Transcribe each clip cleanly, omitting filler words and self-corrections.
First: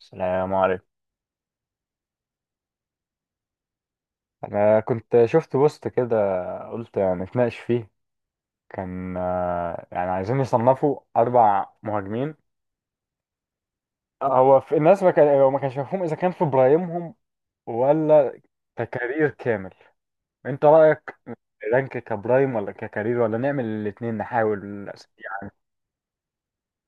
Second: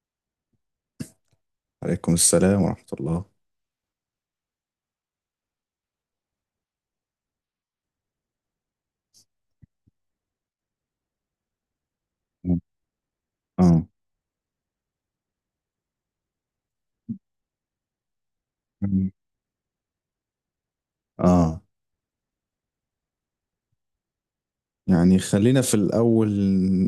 السلام عليكم. عليكم السلام ورحمة الله. انا كنت شفت بوست كده، قلت نتناقش فيه. كان يعني عايزين يصنفوا اربع مهاجمين. اه. هو في الناس ما كانش مفهوم اذا كان في برايمهم ولا ككارير كامل. انت رايك، اه. رانك كبرايم ولا ككارير ولا نعمل الاثنين نحاول؟ يعني يعني خلينا في الأول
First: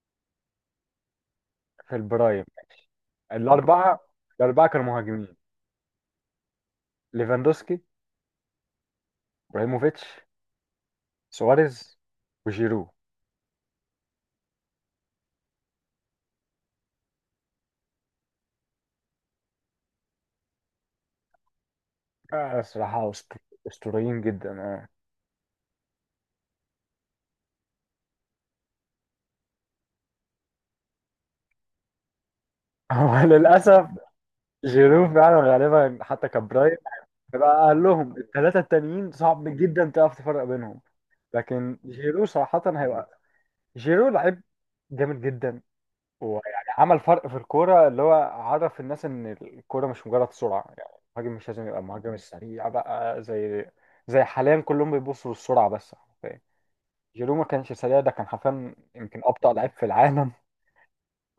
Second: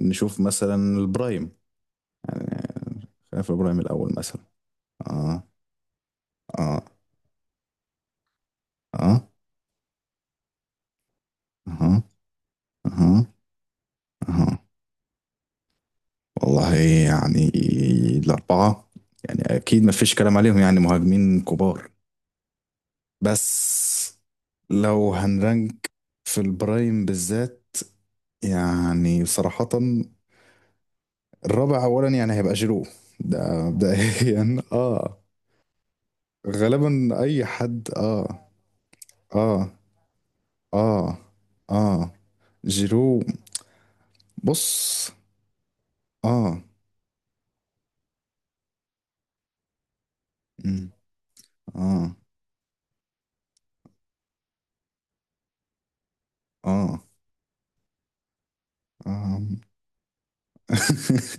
نشوف مثلا البرايم. في البرايم يعني ماشي. خلينا في البرايم الاربعه الأول مثلا. الاربعه كانوا مهاجمين، اه، اه، ليفاندوسكي، اه، ابراهيموفيتش، سواريز، اها، وجيرو. اها، اها. والله يعني الأربعة، يعني أكيد ما فيش كلام عليهم، يعني مهاجمين كبار. صراحه بس اسطوريين جدا. لو هنرنك في البرايم بالذات، يعني صراحة الرابع اولا يعني هيبقى جيرو. هو ده للأسف مبدئيا جيرو اه. فعلا غالبا حتى كبرايم. غالبا اي بقى قال حد لهم اه، الثلاثة التانيين صعب اه، جدا تعرف تفرق بينهم، اه، لكن اه جيرو صراحة هيبقى، جيرو. جيرو لعيب بص. جامد جدا. اه. ويعني عمل فرق في الكورة، اللي هو عرف الناس إن الكورة مش مجرد سرعة مم. يعني، المهاجم مش لازم يبقى المهاجم اه، السريع بقى، زي حاليا كلهم بيبصوا للسرعة بس حرفيا. اه، جيرو ما كانش سريع، ده كان حرفيا يمكن اه. أبطأ لعيب في العالم،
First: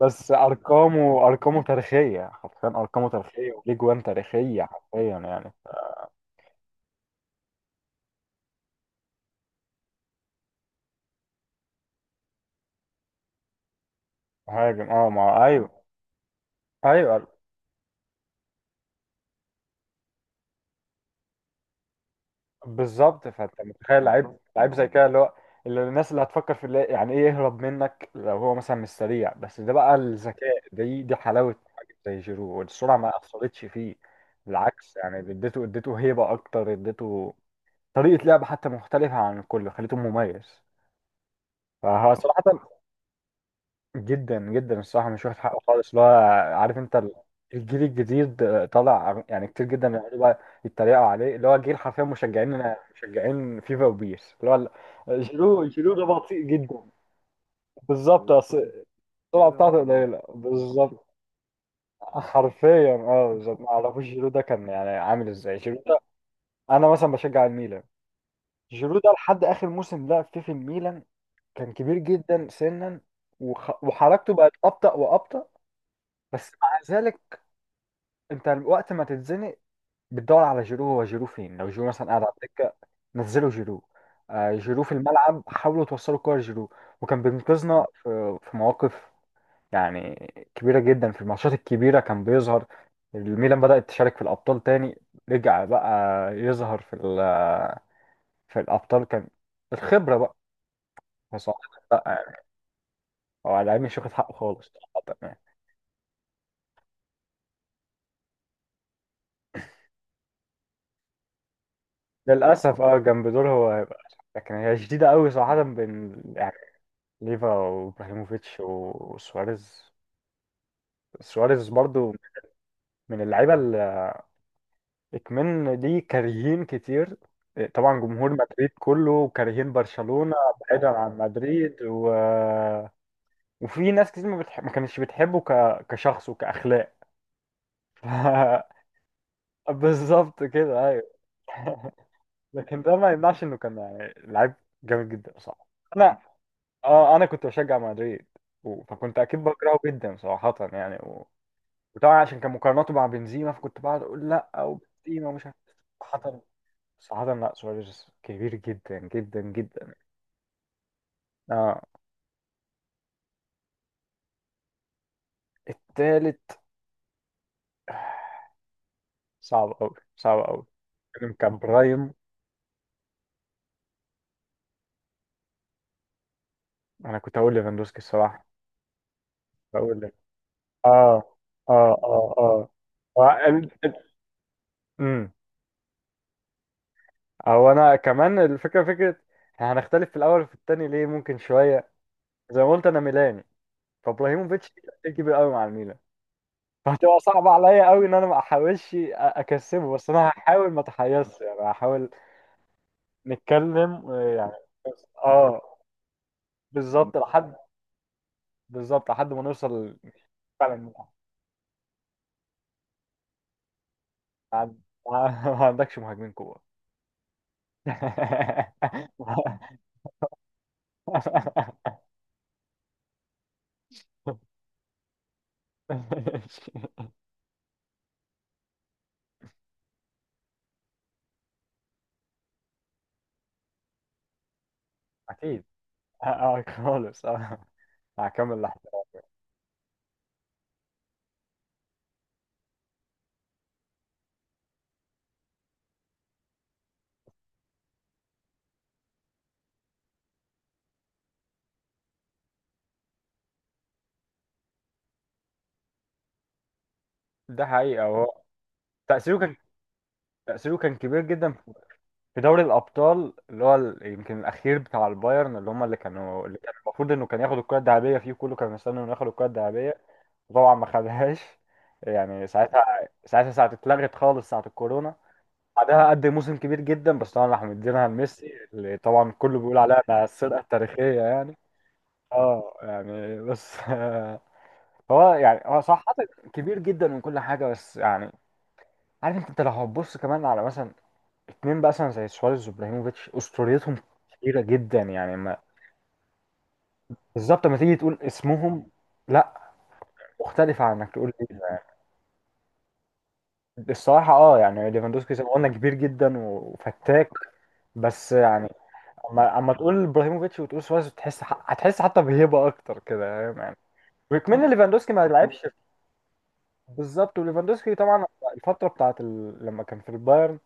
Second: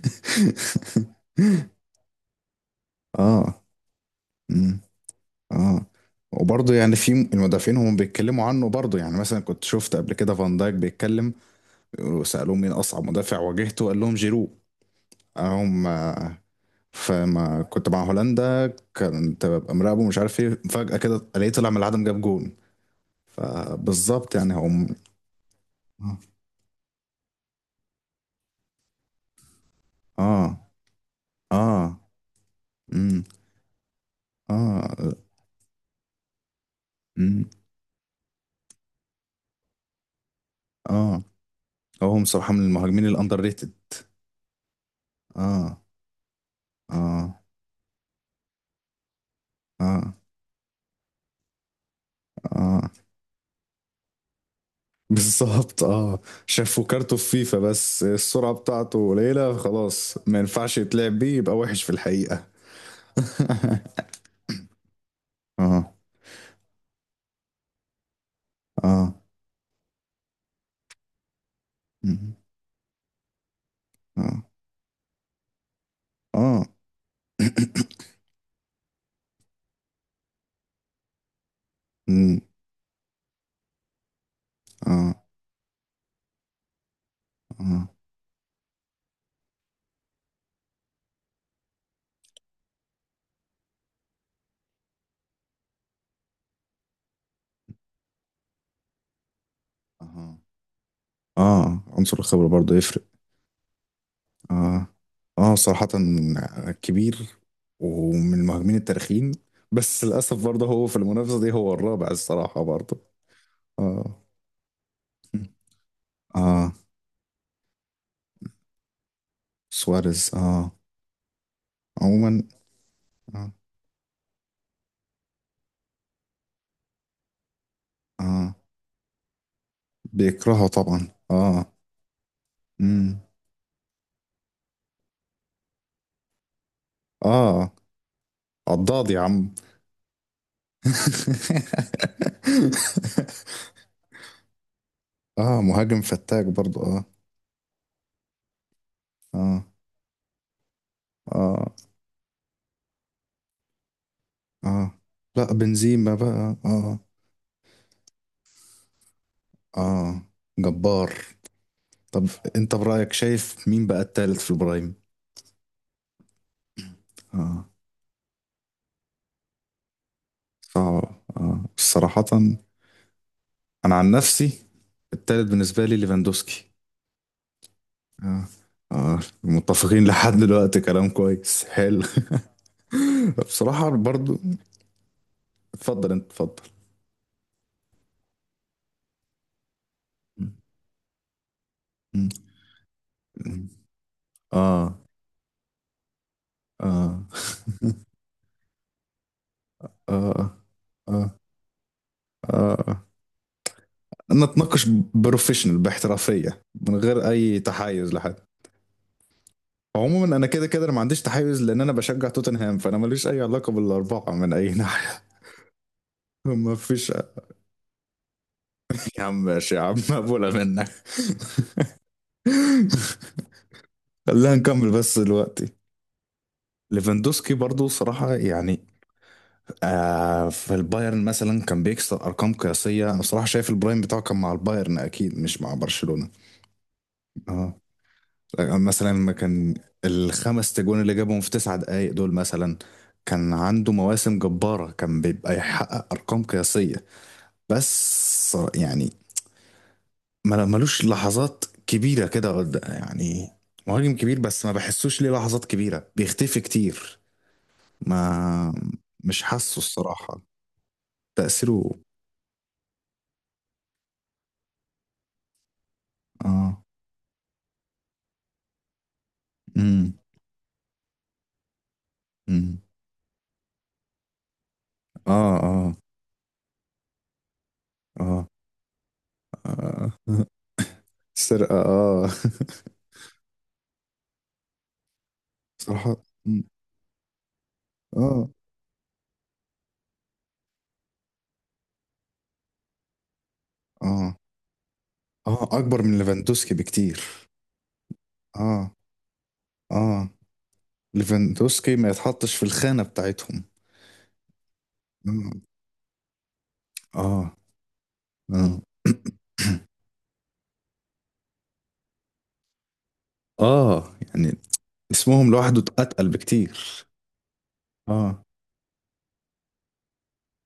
بس ارقامه تاريخيه، حرفيا ارقامه تاريخيه اه. وليه جوان تاريخيه مم. حرفيا يعني. اه. وبرضه يعني في المدافعين هم بيتكلموا عنه برضه، يعني مثلا كنت شفت قبل كده فان دايك بيتكلم وسألوه مين أصعب مدافع واجهته قال لهم جيرو. مهاجم اه، ما، ايوه. هم. ايوه، فما كنت مع هولندا كنت ببقى مراقبه مش عارف ايه، فجأة كده الاقيه طلع من العدم جاب جون. بالظبط. فانت متخيل فبالظبط لعيب يعني. لعيب هم. زي كده، اللي هو اللي الناس اللي هتفكر في اللي يعني ايه يهرب منك لو هو مثلا مش سريع، بس ده بقى اه، الذكاء، دي حلاوه مهاجم اه، زي جيرو، والسرعه ما امم. اثرتش فيه. بالعكس اه، يعني، اديته اديته هيبه اكتر، اديته امم. طريقه لعب حتى مختلفه عن الكل، خليته مميز. اه. فهو هو بصراحة من صراحه المهاجمين الاندر ريتد. جدا جدا الصراحه مش واخد حقه اه، خالص، اللي هو عارف انت اه، الجيل الجديد طالع يعني كتير جدا، اه، بيقعدوا بقى يتريقوا عليه، اللي هو جيل حرفيا مشجعين اه، مشجعين فيفا وبيس، اللي هو جيرو بالظبط جيرو ده اه. بطيء جدا. شافوا كارته في فيفا، بس بالظبط، السرعة اصل بتاعته السرعه قليلة بتاعته خلاص، قليله. ما ينفعش بالظبط يتلعب بيه، يبقى وحش في الحقيقة. حرفيا اه، بالظبط، ما اعرفوش جيرو ده كان يعني عامل ازاي، جيرو اه. ده. انا مثلا بشجع الميلان، جيرو ده اه. لحد اخر موسم لعب فيه في الميلان كان كبير مم. جدا سنا، وحركته اه. بقت ابطأ وابطأ. بس اه. مع ذلك، انت وقت ما تتزنق بتدور على جيرو، هو جيرو فين؟ لو جيرو مثلا قاعد على الدكه، نزلوا جيرو، جيرو في اه. الملعب، حاولوا توصلوا الكوره لجيرو. وكان بينقذنا اه. في مواقف يعني كبيره جدا، في الماتشات الكبيره كان بيظهر. الميلان بدأت تشارك في الابطال تاني، رجع بقى يظهر في في الابطال، كان الخبره بقى، اه. بس هو- اه لا عنصر يعني، الخبرة برضه يفرق. هو على العلم مش واخد حقه خالص اه. صراحة يعني. اه صراحة كبير، ومن المهاجمين التاريخيين، بس للأسف برضه هو في المنافسة دي هو الرابع الصراحة للاسف اه، برضه. جنب دول هو هيبقى، اه. لكن هي شديده قوي صراحه بين اه. ليفا وابراهيموفيتش وسواريز. سواريز. اه سواريز برضو عموما. من اه، اللعيبه اللي اكمن دي كارهين كتير. طبعا جمهور اه، مدريد كله كارهين برشلونه، بيكرهه بعيدا طبعا عن اه. مدريد امم. وفي ناس كتير ما كانتش بتحبه كشخص وكاخلاق. اه. ف... عضاض يا عم. بالظبط كده ايوه. لكن ده ما يمنعش انه كان يعني لعيب جامد جدا، صح. اه مهاجم انا فتاك برضه اه. اه انا كنت بشجع مدريد، فكنت اكيد اه، بكرهه جدا صراحه يعني. اه، وطبعا عشان كان مقارناته مع بنزيما، فكنت بقعد اقول لا، او اه. بنزيما مش لا عارف. بنزيما صراحة بقى اه. صراحة لا، سواريز كبير جدا جدا جدا، اه. جبار. اه. طب انت برأيك شايف مين بقى التالت في البرايم؟ التالت اه. صعب قوي، صعب قوي. صعب كان اه برايم. صراحة. انا عن نفسي التالت بالنسبة لي ليفاندوسكي. انا كنت هقول ليفاندوسكي اه. الصراحة، اه بقول متفقين لك. لحد دلوقتي، كلام اه كويس اه حلو. اه اه. هو بصراحة برضو. امم اتفضل انت اتفضل. هو، انا كمان الفكرة فكرة إحنا هنختلف في الاول وفي التاني ليه ممكن شوية. م- زي ما قلت انا ميلاني، م- فابراهيموفيتش اه كبير قوي مع الميلان، فهتبقى اه. صعبة عليا قوي ان انا ما احاولش اكسبه، بس انا اه. هحاول ما اه. اتحيرش يعني، هحاول اه. نتكلم يعني نتناقش اه. بروفيشنال باحترافيه من بالظبط غير لحد اي تحيز لحد. بالظبط لحد ما نوصل. عموما انا كده فعلا كده ما أنا ما عنديش تحيز، لان انا بشجع توتنهام، فانا ماليش اي علاقه بالاربعه من اي عن- ناحيه. ما عندكش مهاجمين كوره. ما فيش. يا عم ماشي يا عم مقبوله منك. خلينا نكمل بس دلوقتي. ليفاندوسكي برضو صراحة يعني، آه في البايرن مثلا كان بيكسر أرقام قياسية. أنا صراحة شايف البرايم بتاعه كان مع البايرن أكيد، مش اكيد، مع برشلونة. اه خالص، اه آه. هكمل لحظة. مثلا ما كان الخمس تجوان اللي جابهم في 9 دقايق دول مثلا، كان عنده مواسم جبارة كان بيبقى يحقق أرقام قياسية. بس يعني ملوش لحظات كبيرة كده يعني مهاجم كبير بس ما بحسوش ليه لحظات كبيرة، بيختفي كتير. ده حقيقة، هو ما تأثيره مش كان حاسه الصراحة. تأثيره كان كبير جدا تأثيره. في دوري الابطال، اللي هو يمكن الاخير بتاع البايرن، اللي هم اللي كانوا اللي كان اه. المفروض انه كان ياخد الكره الذهبيه فيه، كله كان مستني انه ياخد الكره الذهبيه، امم. وطبعا ما خدهاش يعني. امم. ساعتها ساعه اتلغت خالص، ساعه الكورونا. اه. اه. بعدها قدم موسم كبير جدا، بس طبعا راحوا مدينها اه، لميسي، اللي طبعا كله بيقول عليها آه. انها السرقه التاريخيه يعني. سرقة اه اه يعني بس هو يعني، هو صح صراحة. حاطط مم. كبير جدا من كل حاجه بس يعني اه. عارف انت لو هتبص كمان على مثلا اتنين بقى مثلا زي سواريز وابراهيموفيتش، اسطوريتهم اه. كبيره جدا، يعني ما اه اكبر من ليفاندوسكي بكتير. بالظبط، ما تيجي تقول اسمهم اه. لا، اه مختلفه عن انك تقول إيه. ليفاندوسكي ما يتحطش في الخانة بتاعتهم. الصراحه اه، يعني ليفاندوسكي زي ما اه. قلنا كبير جدا وفتاك اه. بس يعني، اه، اما تقول ابراهيموفيتش وتقول سواريز، تحس هتحس حتى بهيبه اكتر كده، فاهم يعني. آه. يعني وكمان ليفاندوسكي ما اسمهم لعبش لوحده اتقل بكتير. بالظبط. وليفاندوسكي طبعا اه. الفتره بتاعت لما كان في البايرن،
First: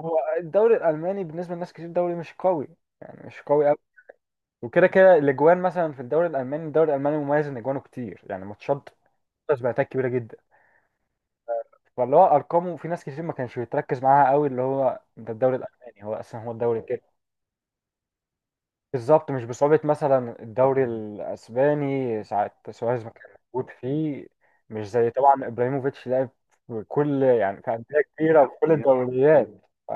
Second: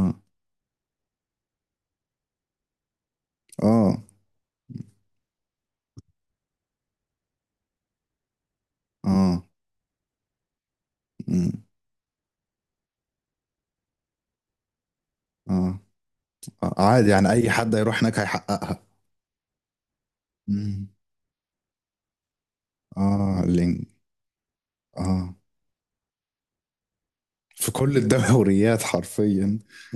هو الدوري الالماني بالنسبه لناس كتير دوري مش قوي، يعني مش قوي. اه. وكده كده الاجوان مثلا، في الدوري الالماني، الدوري الالماني مميز ان اجوانه كتير، يعني ماتشات اه. باتات كبيره جدا. مم. فاللي هو ارقامه، في ناس كتير ما كانش بيتركز معاها قوي، اللي هو ده الدوري اه. الالماني، هو اصلا هو آه. الدوري عادي كده. يعني اي حد هيروح هناك هيحققها. بالظبط، مش بصعوبه مثلا الدوري مم. الاسباني ساعه سواريز ما كان اه موجود لينج. فيه، مش زي طبعا اه ابراهيموفيتش، لعب في كل يعني، في في كل انديه كبيره وفي كل الدوريات الدوريات. حرفيا. ف-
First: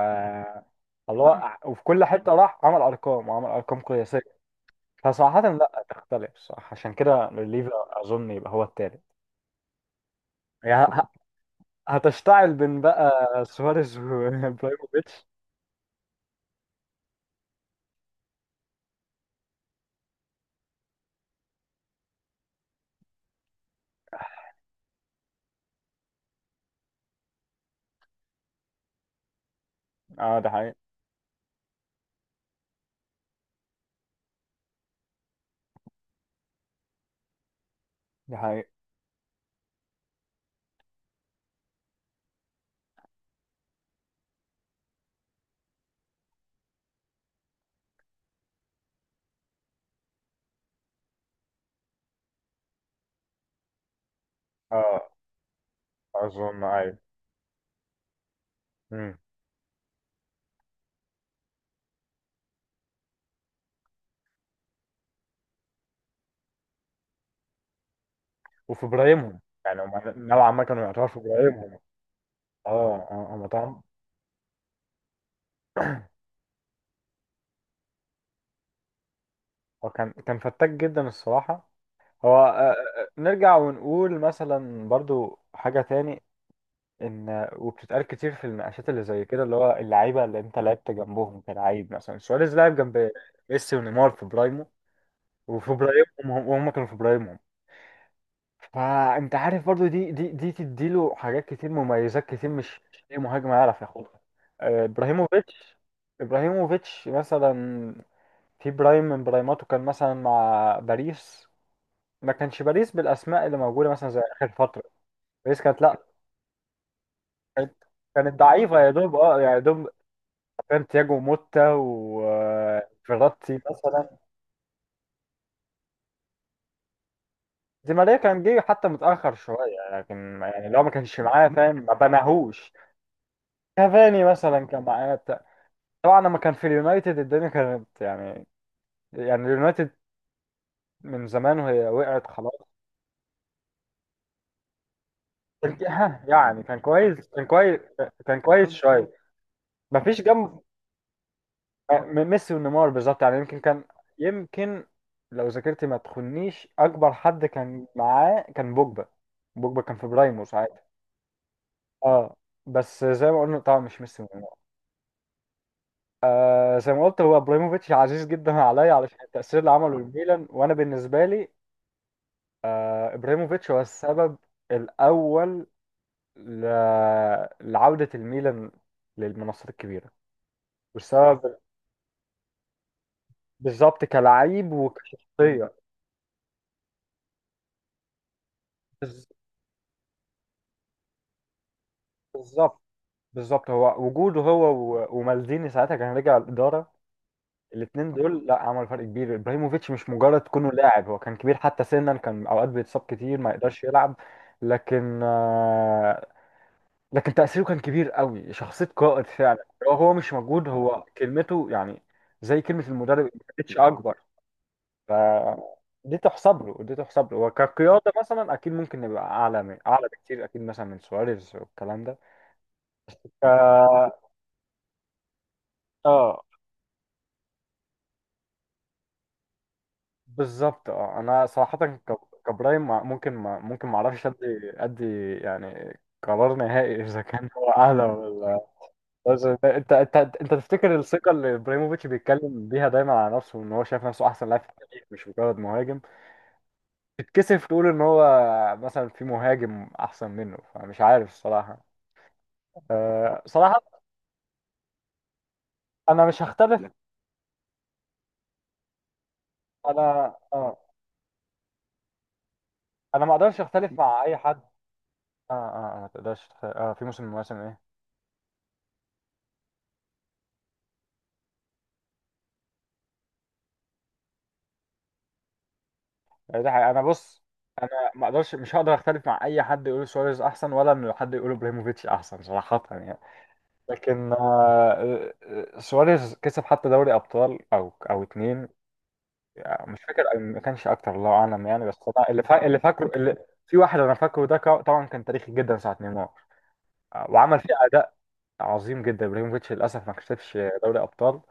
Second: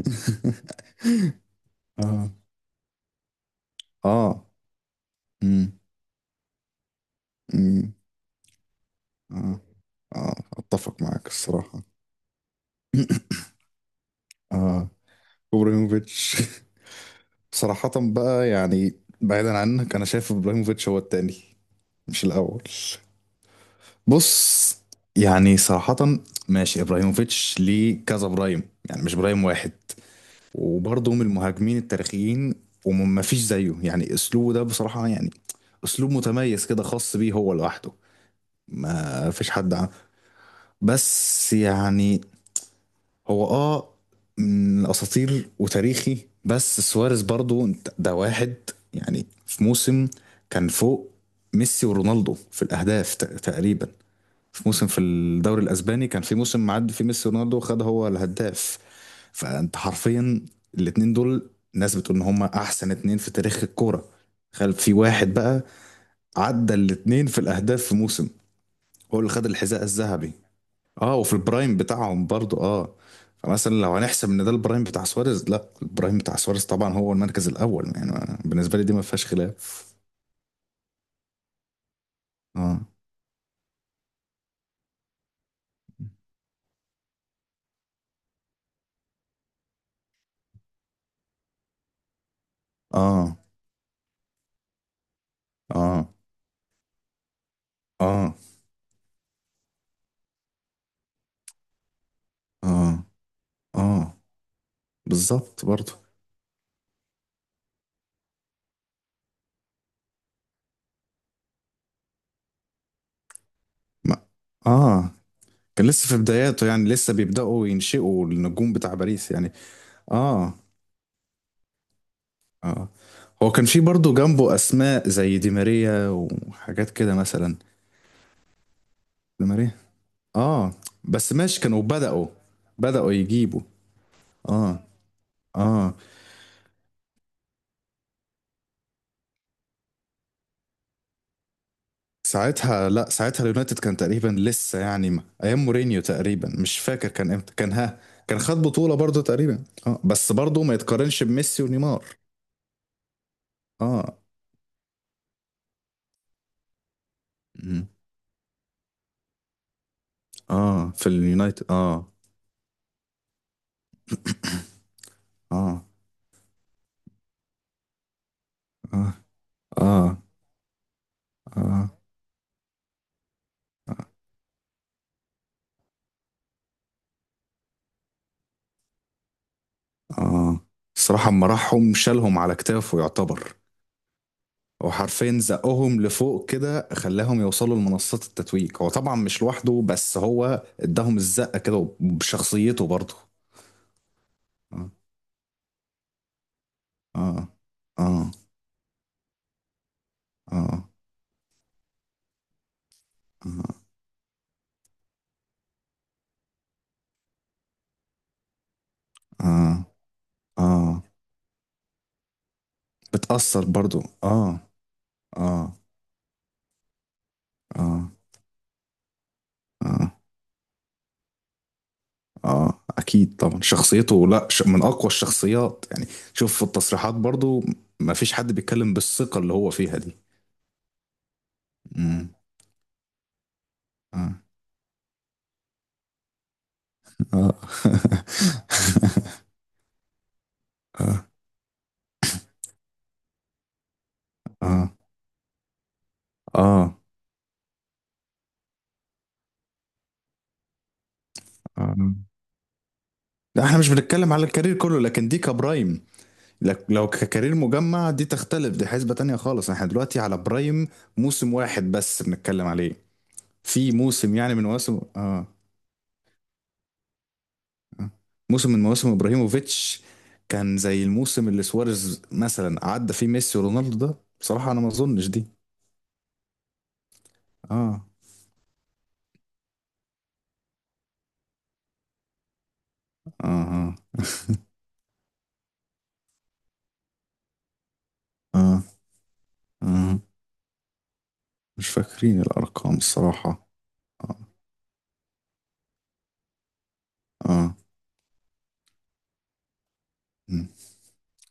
الله. وفي كل اه. حته راح عمل ارقام، وعمل ارقام قياسيه. اه. فصراحة مم. لا تختلف، صح عشان كده ليفا مم. أظن يبقى هو التالت. اه. اه يعني اتفق معاك الصراحة. هتشتعل بين بقى سواريز اه. وابراهيموفيتش. ابراهيموفيتش. صراحة بقى يعني، بعيدا عنك انا شايف ابراهيموفيتش هو التاني، مش الاول. بص، يعني صراحة ماشي، ابراهيموفيتش ليه كذا برايم، يعني مش برايم واحد. اه ده حقيقي، وبرضه من المهاجمين التاريخيين، وما فيش زيه يعني، اسلوبه ده بصراحة يعني اسلوب متميز كده خاص بيه هو لوحده، ده حقيقي، ما فيش حد عنه. بس يعني هو اه من اساطير وتاريخي. بس سواريز برضو ده واحد يعني في موسم كان فوق ميسي ورونالدو في الاهداف تقريبا في موسم في اه الدوري الاسباني كان في موسم أظن معدي أيوه. فيه ميسي ورونالدو، خد هو الهداف. مم. فانت حرفيا الاتنين دول، ناس بتقول ان هما احسن اتنين في تاريخ الكوره، خلف في واحد بقى عدى الاتنين في الاهداف في موسم، وفي هو اللي إبراهيمهم، خد يعني الحذاء هم الذهبي. نوعا ما كانوا يعتبروا اه في وفي البرايم إبراهيمهم. بتاعهم برضو اه اه. اه، هم فمثلا طبعا. لو هنحسب ان ده البرايم بتاع سواريز، لا البرايم بتاع سواريز طبعا هو المركز الاول، يعني بالنسبه لي دي ما فيهاش هو خلاف. كان فتاك جدا الصراحة. هو اه. نرجع ونقول مثلا برضو حاجة تاني، ان وبتتقال كتير في المناقشات اللي زي كده، اللي هو اللعيبه اللي انت لعبت جنبهم كلاعب، مثلا سواريز لعب جنب اه. ميسي ونيمار في برايمو، وفي اه. برايمهم، وهم كانوا في برايمهم. اه. فانت عارف برضو، دي تديله حاجات كتير، مميزات كتير، مش اه. اي مهاجم يعرف اه ياخدها. بالظبط ابراهيموفيتش. برضو. ابراهيموفيتش مثلا في برايم من برايماته كان مثلا مع باريس، ما كانش باريس بالاسماء اللي موجوده مثلا زي ما اخر فتره. اه. باريس كانت، كان لا، لسه في بداياته، يعني لسه بيبداوا كانت ينشئوا كانت النجوم ضعيفة يا بتاع دوب، باريس اه يعني. يا دوب. اه. سانتياغو موتا اه. هو وفيراتي كان في برضو مثلا. جنبه اسماء زي دي ماريا وحاجات كده مثلا. دي ماريا كان جه حتى متأخر دي ماريا. شوية، لكن يعني اه لو ما كانش بس معاه ماشي فاهم كانوا ما بدأوا بناهوش. بدأوا يجيبوا. كافاني مثلا اه. كان معاه بتاع. اه. طبعا لما كان في اليونايتد الدنيا كانت يعني، يعني اليونايتد من زمان وهي وقعت خلاص. ساعتها لا، ساعتها اليونايتد كان تقريبا لسه يعني ايام كان في- مورينيو ها، تقريبا، يعني كان مش فاكر كويس، كان كان امتى كان. كويس، ها كان كان خد كويس بطولة شوية. برضه تقريبا ما اه، فيش بس جنب برضه ما يتقارنش بميسي ونيمار. ميسي ونيمار بالظبط، يعني يمكن كان، اه. يمكن لو ذاكرتي ما تخنيش أكبر حد كان مم. معاه كان بوجبا، بوجبا كان في برايمه ساعتها اه في اليونايتد اه. اه، بس زي ما قلنا طبعا مش ميسي وميلان. اه. زي ما قلت، هو ابراهيموفيتش عزيز جدا عليا اه. علشان التأثير اللي عمله اه. الميلان، وانا بالنسبة لي اه. ابراهيموفيتش هو السبب الاول ل... لعودة الميلان للمنصات الكبيرة، اه. الصراحة اما والسبب راحهم شالهم على كتافه يعتبر. بالظبط كلاعب هو حرفيا وكشخصية. زقهم لفوق كده، خلاهم يوصلوا لمنصات التتويج، هو طبعا بز- مش لوحده بس هو اداهم الزقة كده بالظبط، وبشخصيته برضه. بالظبط هو وجوده، هو آه. ومالديني ساعتها كان رجع الإدارة، اه. الاثنين اه. دول لا عملوا فرق كبير. ابراهيموفيتش مش مجرد اه. كونه اه. لاعب، هو كان كبير حتى سنا، كان اوقات بيتصاب كتير ما يقدرش يلعب، لكن آه، لكن تأثيره كان كبير قوي، شخصية قائد اه. فعلا. اه، هو مش آه، موجود، آه، آه، هو كلمته يعني زي كلمة المدرب، ما بتأثر كانتش برضو اكبر. اه. ف اه. دي تحسب له، اه. وكقيادة مثلا، اكيد ممكن نبقى اعلى، من اعلى اه. بكتير اكيد، مثلا من سواريز والكلام ده. اه اكيد ف... طبعا شخصيته، لا من اقوى الشخصيات يعني. اه شوف في التصريحات برضو، ما فيش حد بيتكلم بالثقة اللي هو فيها دي. بالظبط، اه انا صراحه امم. كابراهيم، ممكن ما اعرفش اه. ادي ادي يعني قرار نهائي. اذا كان اه. هو اعلى، ولا. بس انت انت انت أنت تفتكر اه. الثقه اللي ابراهيموفيتش بيتكلم بيها دايما على نفسه، ان هو شايف نفسه احسن لاعب اه. في اه. التاريخ مش مجرد مهاجم، آه. آه، تتكسف تقول ان هو مثلا في مهاجم احسن منه، فمش عارف الصراحه. آه. أه لا احنا مش صراحه، بنتكلم على الكارير كله، لكن دي كبرايم. انا مش هختلف. لو ككارير مجمع دي تختلف، دي حسبة تانية خالص، احنا دلوقتي انا على اه برايم موسم واحد بس بنتكلم عليه. انا ما اقدرش في اختلف مع موسم اي يعني حد. من مواسم اه. اه اه ما تقدرش في موسم من المواسم ايه. آه. موسم من مواسم ابراهيموفيتش كان زي الموسم اللي سواريز مثلا عدى فيه ميسي ورونالدو ده، بصراحة انا ما اظنش دي. يعني ده حقيقة. انا بص، انا اه. ما اقدرش مش هقدر اختلف مع اي حد يقول سواريز احسن، ولا انه حد يقول ابراهيموفيتش احسن، صراحة يعني. اه. اه. لكن سواريز كسب حتى دوري ابطال، او اتنين. اه، مش آه. فاكر، ما كانش اكتر الله اعلم يعني، مش بس انا فاكرين اللي الارقام فاكره، اللي الصراحة. في واحد انا اه. فاكره ده طبعا كان تاريخي جدا، ساعة نيمار. وعمل فيه اه. اداء عظيم جدا. ابراهيموفيتش للاسف ما كسبش مم. دوري ابطال،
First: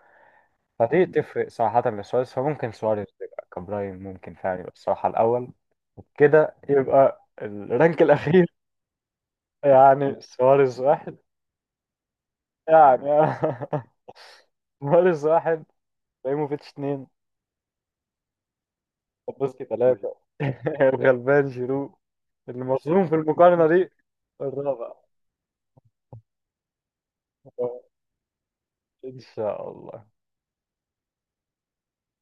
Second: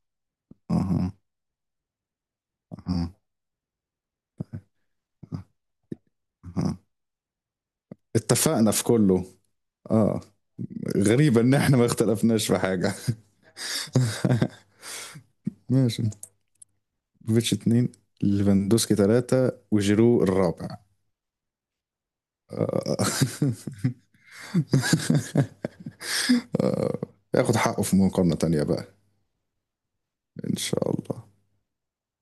اه. فدي اه. تفرق صراحة لسواريز، فممكن سواريز اه، يبقى كبراين، ممكن فعلا يبقى الصراحة آه. الاول. كده آه. يبقى الرانك الأخير، اتفقنا في كله. اه يعني سواريز واحد. غريبة ان احنا ما اختلفناش في حاجة. يعني سواريز واحد، ماشي. ابراهيموفيتش اتنين، فيتش اتنين، ليفاندوسكي تلاتة ليفاندوفسكي تلاتة. وجيرو الرابع. الغلبان جيرو آه. المظلوم في المقارنة دي، الرابع. ياخد حقه في مقارنة تانية بقى. إن شاء الله. إن شاء الله.